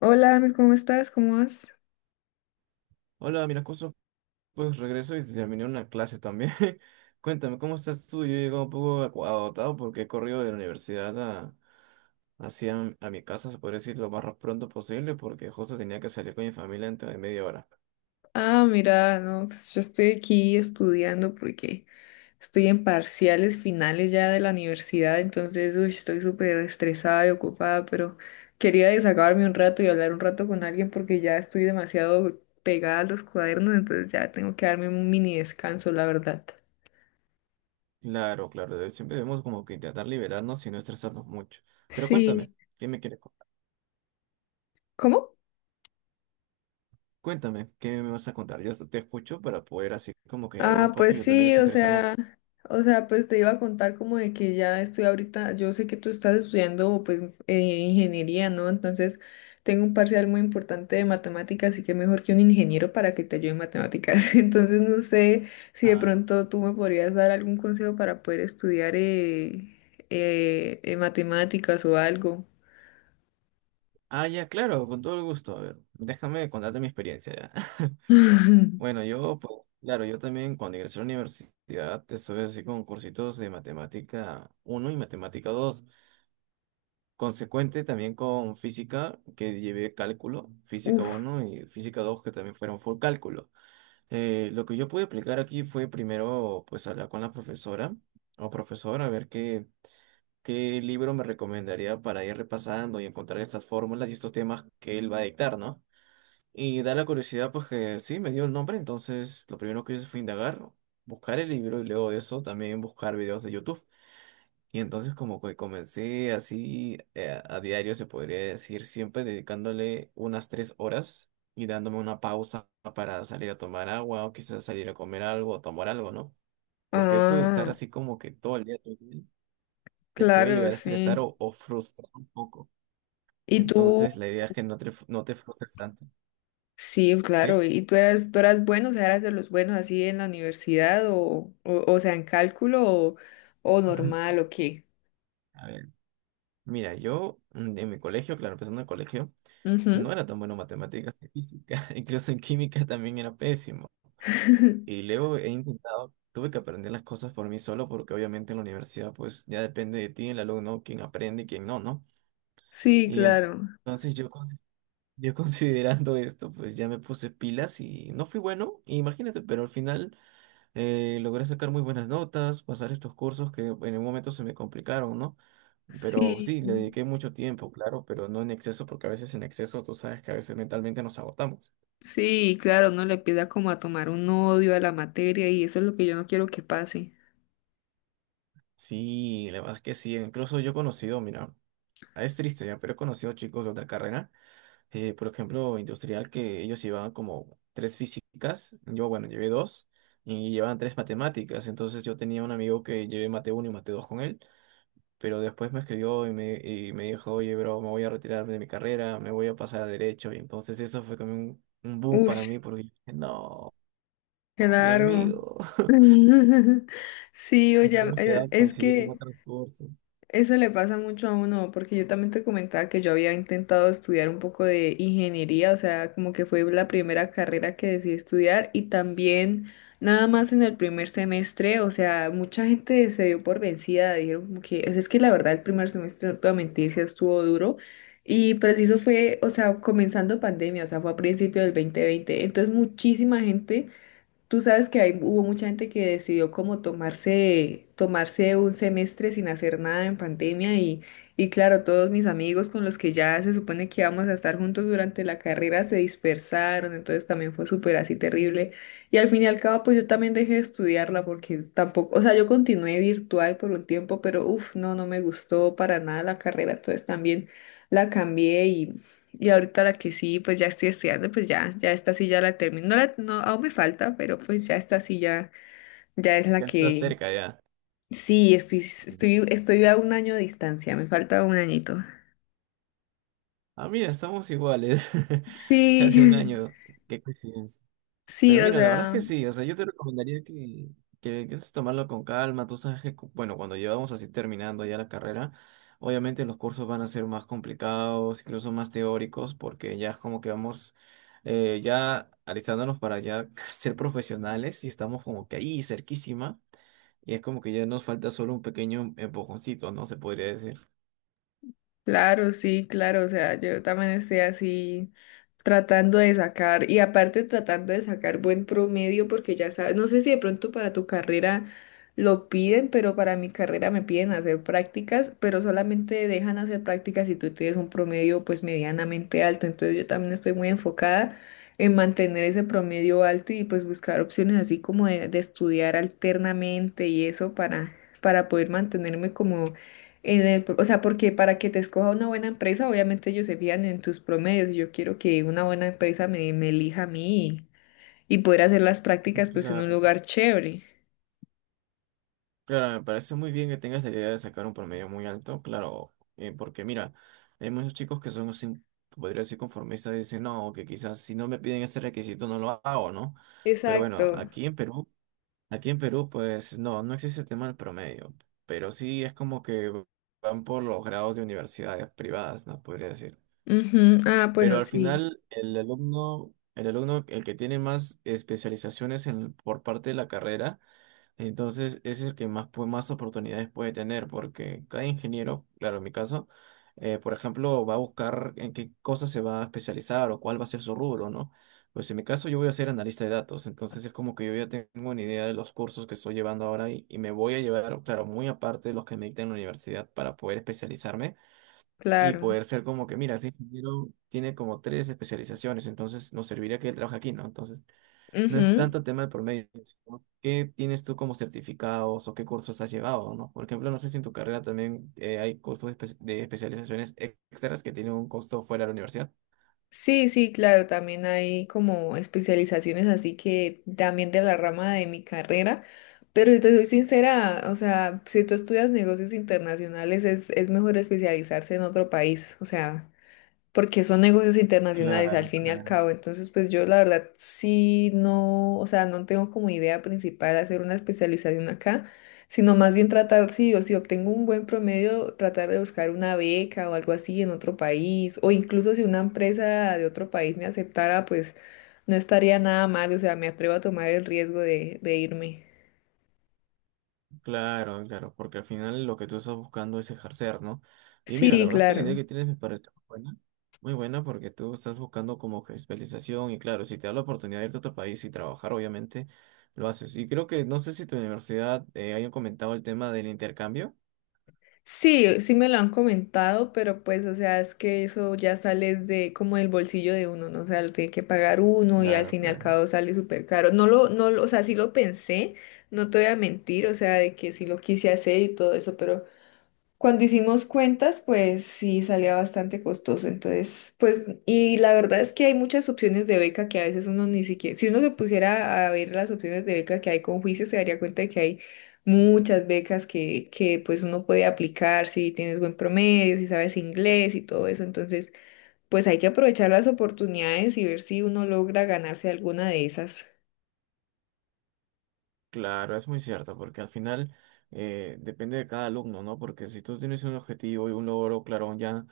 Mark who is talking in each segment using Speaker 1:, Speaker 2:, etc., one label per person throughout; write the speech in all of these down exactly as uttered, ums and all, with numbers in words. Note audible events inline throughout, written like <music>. Speaker 1: Hola, Amit, ¿cómo estás? ¿Cómo vas?
Speaker 2: Hola, mira, justo pues regreso y terminé una clase también. <laughs> Cuéntame, ¿cómo estás tú? Yo he llegado un poco acu- agotado porque he corrido de la universidad a, hacia a mi casa, se puede decir, lo más pronto posible porque justo tenía que salir con mi familia dentro de media hora.
Speaker 1: Ah, mira, no, pues yo estoy aquí estudiando porque estoy en parciales finales ya de la universidad, entonces uy, estoy súper estresada y ocupada, pero quería desahogarme un rato y hablar un rato con alguien porque ya estoy demasiado pegada a los cuadernos, entonces ya tengo que darme un mini descanso, la verdad.
Speaker 2: Claro, claro, de- siempre debemos como que intentar liberarnos y no estresarnos mucho. Pero cuéntame,
Speaker 1: Sí,
Speaker 2: ¿qué me quieres contar?
Speaker 1: ¿cómo?
Speaker 2: Cuéntame, ¿qué me vas a contar? Yo te escucho para poder así como que hablar un
Speaker 1: Ah,
Speaker 2: poco y
Speaker 1: pues
Speaker 2: yo también
Speaker 1: sí, o
Speaker 2: desestresarme un.
Speaker 1: sea, o sea, pues te iba a contar como de que ya estoy ahorita, yo sé que tú estás estudiando pues eh, ingeniería, ¿no? Entonces tengo un parcial muy importante de matemáticas, así que mejor que un ingeniero para que te ayude en matemáticas. <laughs> Entonces no sé si de
Speaker 2: Ah,
Speaker 1: pronto tú me podrías dar algún consejo para poder estudiar eh, eh, eh, matemáticas o algo.
Speaker 2: ah, ya, claro, con todo el gusto. A ver, déjame contarte mi experiencia ya. <laughs>
Speaker 1: <laughs>
Speaker 2: Bueno, yo, pues, claro, yo también cuando ingresé a la universidad estuve así con cursitos de matemática uno y matemática dos consecuente también con física, que llevé cálculo, física
Speaker 1: Uf,
Speaker 2: uno y física dos que también fueron full cálculo. Eh, lo que yo pude aplicar aquí fue primero, pues, hablar con la profesora o profesor a ver qué, qué libro me recomendaría para ir repasando y encontrar estas fórmulas y estos temas que él va a dictar, ¿no? Y da la curiosidad, pues que sí, me dio el nombre, entonces lo primero que hice fue indagar, buscar el libro y luego de eso también buscar videos de YouTube. Y entonces como que comencé así eh, a diario, se podría decir, siempre dedicándole unas tres horas y dándome una pausa para salir a tomar agua o quizás salir a comer algo o tomar algo, ¿no? Porque eso de estar
Speaker 1: ah,
Speaker 2: así como que todo el día todo el día, te puede
Speaker 1: claro,
Speaker 2: llegar a
Speaker 1: sí.
Speaker 2: estresar o, o frustrar un poco.
Speaker 1: ¿Y tú?
Speaker 2: Entonces la idea es que no te, no te frustres tanto,
Speaker 1: Sí, claro.
Speaker 2: ¿sí?
Speaker 1: ¿Y tú eras, tú eras bueno, o sea, eras de los buenos así en la universidad o, o, o sea, en cálculo o, o
Speaker 2: <laughs>
Speaker 1: normal o qué?
Speaker 2: A ver. Mira, yo mm, en mi colegio, claro, empezando el colegio, no
Speaker 1: Ujú.
Speaker 2: era tan bueno en matemáticas y física, <laughs> incluso en química también era pésimo. Y
Speaker 1: <laughs>
Speaker 2: luego he intentado, tuve que aprender las cosas por mí solo porque obviamente en la universidad pues ya depende de ti, el alumno, quién aprende y quién no, ¿no?
Speaker 1: Sí,
Speaker 2: Y ent-
Speaker 1: claro.
Speaker 2: entonces yo, cons- yo <laughs> considerando esto, pues ya me puse pilas y no fui bueno, imagínate, pero al final. Eh, logré sacar muy buenas notas, pasar estos cursos que en un momento se me complicaron, ¿no? Pero
Speaker 1: Sí,
Speaker 2: sí, le dediqué mucho tiempo, claro, pero no en exceso, porque a veces en exceso tú sabes que a veces mentalmente nos agotamos.
Speaker 1: sí, claro, uno le empieza como a tomar un odio a la materia y eso es lo que yo no quiero que pase.
Speaker 2: Sí, la verdad es que sí, incluso yo he conocido, mira, es triste ya, pero he conocido chicos de otra carrera, eh, por ejemplo, industrial, que ellos llevaban como tres físicas, yo, bueno, llevé dos, y llevaban tres matemáticas, entonces yo tenía un amigo que llevé mate uno y mate dos con él. Pero después me escribió y me, y me dijo, oye, bro, me voy a retirar de mi carrera, me voy a pasar a derecho. Y entonces eso fue como un, un boom para
Speaker 1: Uy,
Speaker 2: mí porque dije, no, no, mi
Speaker 1: claro.
Speaker 2: amigo. <laughs>
Speaker 1: <laughs> Sí,
Speaker 2: Y nos
Speaker 1: oye,
Speaker 2: habíamos quedado
Speaker 1: eh,
Speaker 2: a
Speaker 1: es
Speaker 2: coincidir en
Speaker 1: que...
Speaker 2: otros cursos.
Speaker 1: Eso le pasa mucho a uno, porque yo también te comentaba que yo había intentado estudiar un poco de ingeniería, o sea, como que fue la primera carrera que decidí estudiar y también nada más en el primer semestre, o sea, mucha gente se dio por vencida, dijeron como que, es que la verdad el primer semestre, no te voy a mentir, sí estuvo duro y preciso fue, o sea, comenzando pandemia, o sea, fue a principio del dos mil veinte, entonces muchísima gente. Tú sabes que hay, hubo mucha gente que decidió como tomarse, tomarse un semestre sin hacer nada en pandemia y, y claro, todos mis amigos con los que ya se supone que íbamos a estar juntos durante la carrera se dispersaron, entonces también fue súper así terrible. Y al fin y al cabo, pues yo también dejé de estudiarla porque tampoco, o sea, yo continué virtual por un tiempo, pero uff, no, no me gustó para nada la carrera, entonces también la cambié y ahorita la que sí, pues ya estoy estudiando, pues ya, ya esta sí ya la termino. No, la- no, aún me falta, pero pues ya esta sí ya, ya es la
Speaker 2: Ya está
Speaker 1: que
Speaker 2: cerca ya.
Speaker 1: sí, estoy, estoy, estoy a un año de distancia, me falta un añito.
Speaker 2: Ah, mira, estamos iguales. <laughs> Casi un
Speaker 1: Sí,
Speaker 2: año. Qué coincidencia.
Speaker 1: <laughs> sí,
Speaker 2: Pero
Speaker 1: o
Speaker 2: mira, la verdad es que
Speaker 1: sea,
Speaker 2: sí, o sea, yo te recomendaría que, que intentes tomarlo con calma, tú sabes que, cu- bueno, cuando llevamos así terminando ya la carrera, obviamente los cursos van a ser más complicados, incluso más teóricos, porque ya es como que vamos eh, ya alistándonos para ya <laughs> ser profesionales y estamos como que ahí cerquísima, y es como que ya nos falta solo un pequeño empujoncito, ¿no? Se podría decir.
Speaker 1: claro, sí, claro, o sea, yo también estoy así tratando de sacar y aparte tratando de sacar buen promedio porque ya sabes, no sé si de pronto para tu carrera lo piden, pero para mi carrera me piden hacer prácticas, pero solamente dejan hacer prácticas si tú tienes un promedio pues medianamente alto, entonces yo también estoy muy enfocada en mantener ese promedio alto y pues buscar opciones así como de, de estudiar alternamente y eso para, para poder mantenerme como en el- o sea, porque para que te escoja una buena empresa, obviamente ellos se fijan en tus promedios. Yo quiero que una buena empresa me, me elija a mí y poder hacer las prácticas pues en un
Speaker 2: Claro.
Speaker 1: lugar chévere.
Speaker 2: Claro, me parece muy bien que tengas la idea de sacar un promedio muy alto, claro, eh, porque mira, hay muchos chicos que son así, podría decir conformistas y dicen, no, que quizás si no me piden ese requisito no lo hago, ¿no? Pero bueno,
Speaker 1: Exacto.
Speaker 2: aquí en Perú, aquí en Perú, pues no, no existe el tema del promedio, pero sí es como que van por los grados de universidades privadas, ¿no? Podría decir.
Speaker 1: Ujú. Ah,
Speaker 2: Pero
Speaker 1: bueno,
Speaker 2: al
Speaker 1: sí,
Speaker 2: final, el alumno, el alumno, el que tiene más especializaciones en, por parte de la carrera, entonces, ese es el que más, pues, más oportunidades puede tener, porque cada ingeniero, claro, en mi caso, eh, por ejemplo, va a buscar en qué cosa se va a especializar o cuál va a ser su rubro, ¿no? Pues en mi caso yo voy a ser analista de datos, entonces es como que yo ya tengo una idea de los cursos que estoy llevando ahora y, y me voy a llevar, claro, muy aparte de los que me dictan en la universidad para poder especializarme y
Speaker 1: claro.
Speaker 2: poder ser como que, mira, ese ingeniero tiene como tres especializaciones, entonces nos serviría que él trabaje aquí, ¿no? Entonces. No es
Speaker 1: Ujú.
Speaker 2: tanto tema de promedio sino qué tienes tú como certificados o qué cursos has llevado, ¿no? Por ejemplo, no sé si en tu carrera también eh, hay cursos de, espe- de especializaciones extras que tienen un costo fuera de la universidad.
Speaker 1: Sí, sí, claro, también hay como especializaciones así que también de la rama de mi carrera, pero si te soy sincera, o sea, si tú estudias negocios internacionales es, es mejor especializarse en otro país, o sea, porque son negocios internacionales al
Speaker 2: Claro,
Speaker 1: fin y al
Speaker 2: claro,
Speaker 1: cabo. Entonces, pues yo la verdad sí no, o sea, no tengo como idea principal hacer una especialización acá, sino más bien tratar, sí, o si obtengo un buen promedio, tratar de buscar una beca o algo así en otro país, o incluso si una empresa de otro país me aceptara, pues no estaría nada mal, o sea, me atrevo a tomar el riesgo de, de irme.
Speaker 2: claro, claro, porque al final lo que tú estás buscando es ejercer, ¿no? Y mira, la
Speaker 1: Sí,
Speaker 2: verdad es que la idea
Speaker 1: claro.
Speaker 2: que tienes me parece muy buena, muy buena porque tú estás buscando como que especialización y claro, si te da la oportunidad de irte a otro país y trabajar, obviamente lo haces. Y creo que, no sé si tu universidad eh, hayan comentado el tema del intercambio.
Speaker 1: Sí, sí me lo han comentado, pero pues, o sea, es que eso ya sale de como del bolsillo de uno, ¿no? O sea, lo tiene que pagar uno y al
Speaker 2: Claro,
Speaker 1: fin y al
Speaker 2: claro.
Speaker 1: cabo sale súper caro. No lo, no, lo- o sea, sí lo pensé, no te voy a mentir, o sea, de que sí lo quise hacer y todo eso, pero cuando hicimos cuentas, pues sí salía bastante costoso. Entonces, pues, y la verdad es que hay muchas opciones de beca que a veces uno ni siquiera, si uno se pusiera a ver las opciones de beca que hay con juicio, se daría cuenta de que hay muchas becas que, que pues uno puede aplicar si tienes buen promedio, si sabes inglés y todo eso. Entonces, pues hay que aprovechar las oportunidades y ver si uno logra ganarse alguna de esas.
Speaker 2: Claro, es muy cierto, porque al final eh, depende de cada alumno, ¿no? Porque si tú tienes un objetivo y un logro claro ya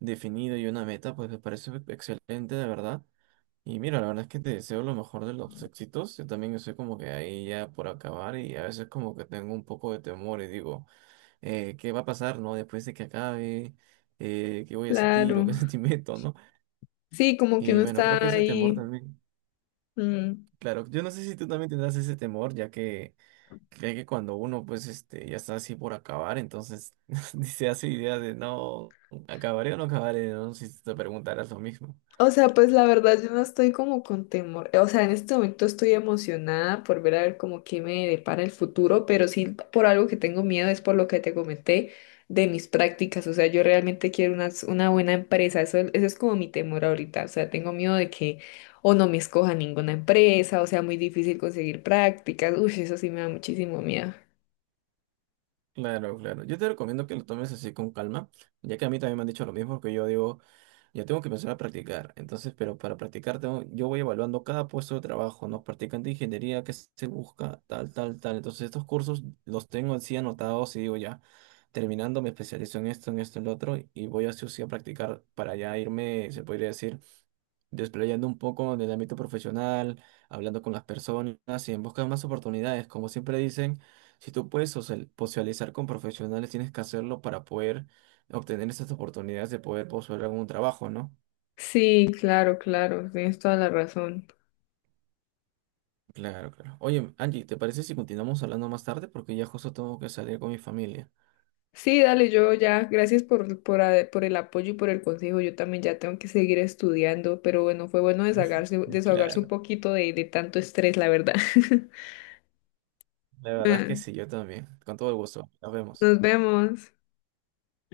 Speaker 2: definido y una meta, pues me parece excelente, de verdad. Y mira, la verdad es que te deseo lo mejor de los éxitos. Yo también estoy como que ahí ya por acabar y a veces como que tengo un poco de temor y digo, eh, ¿qué va a pasar, no? Después de que acabe, eh, ¿qué voy a sentir o qué <laughs>
Speaker 1: Claro.
Speaker 2: sentimiento, no?
Speaker 1: Sí, como que
Speaker 2: Y
Speaker 1: uno
Speaker 2: bueno, creo que
Speaker 1: está
Speaker 2: ese temor
Speaker 1: ahí.
Speaker 2: también,
Speaker 1: Mm.
Speaker 2: claro, yo no sé si tú también tendrás ese temor, ya que. Cree que cuando uno pues este ya está así por acabar, entonces <laughs> ni se hace idea de no acabaré o no acabaré, ¿no? Si te preguntaras lo mismo.
Speaker 1: O sea, pues la verdad yo no estoy como con temor. O sea, en este momento estoy emocionada por ver a ver como qué me depara el futuro, pero sí por algo que tengo miedo es por lo que te comenté de mis prácticas. O sea, yo realmente quiero una, una buena empresa. Eso, eso es como mi temor ahorita. O sea, tengo miedo de que o no me escoja ninguna empresa, o sea, muy difícil conseguir prácticas. Uy, eso sí me da muchísimo miedo.
Speaker 2: Claro, claro. Yo te recomiendo que lo tomes así con calma, ya que a mí también me han dicho lo mismo, que yo digo, yo tengo que empezar a practicar. Entonces, pero para practicar tengo- yo voy evaluando cada puesto de trabajo, ¿no? Practicante de ingeniería, qué se busca, tal, tal, tal. Entonces, estos cursos los tengo así anotados y digo ya, terminando me especializo en esto, en esto, en lo otro, y voy así o sí a practicar para ya irme, se podría decir desplayando un poco en el ámbito profesional, hablando con las personas y en busca de más oportunidades. Como siempre dicen, si tú puedes social- socializar con profesionales, tienes que hacerlo para poder obtener esas oportunidades de poder postular algún trabajo, ¿no?
Speaker 1: Sí, claro, claro, tienes toda la razón.
Speaker 2: Claro, claro. Oye, Angie, ¿te parece si continuamos hablando más tarde? Porque ya justo tengo que salir con mi familia.
Speaker 1: Sí, dale, yo ya, gracias por, por, a- por el apoyo y por el consejo. Yo también ya tengo que seguir estudiando, pero bueno, fue bueno desahogarse, desahogarse un
Speaker 2: Claro,
Speaker 1: poquito de, de tanto estrés, la verdad. <laughs>
Speaker 2: la verdad es
Speaker 1: Ah,
Speaker 2: que sí, yo también. Con todo el gusto. Nos vemos.
Speaker 1: nos vemos.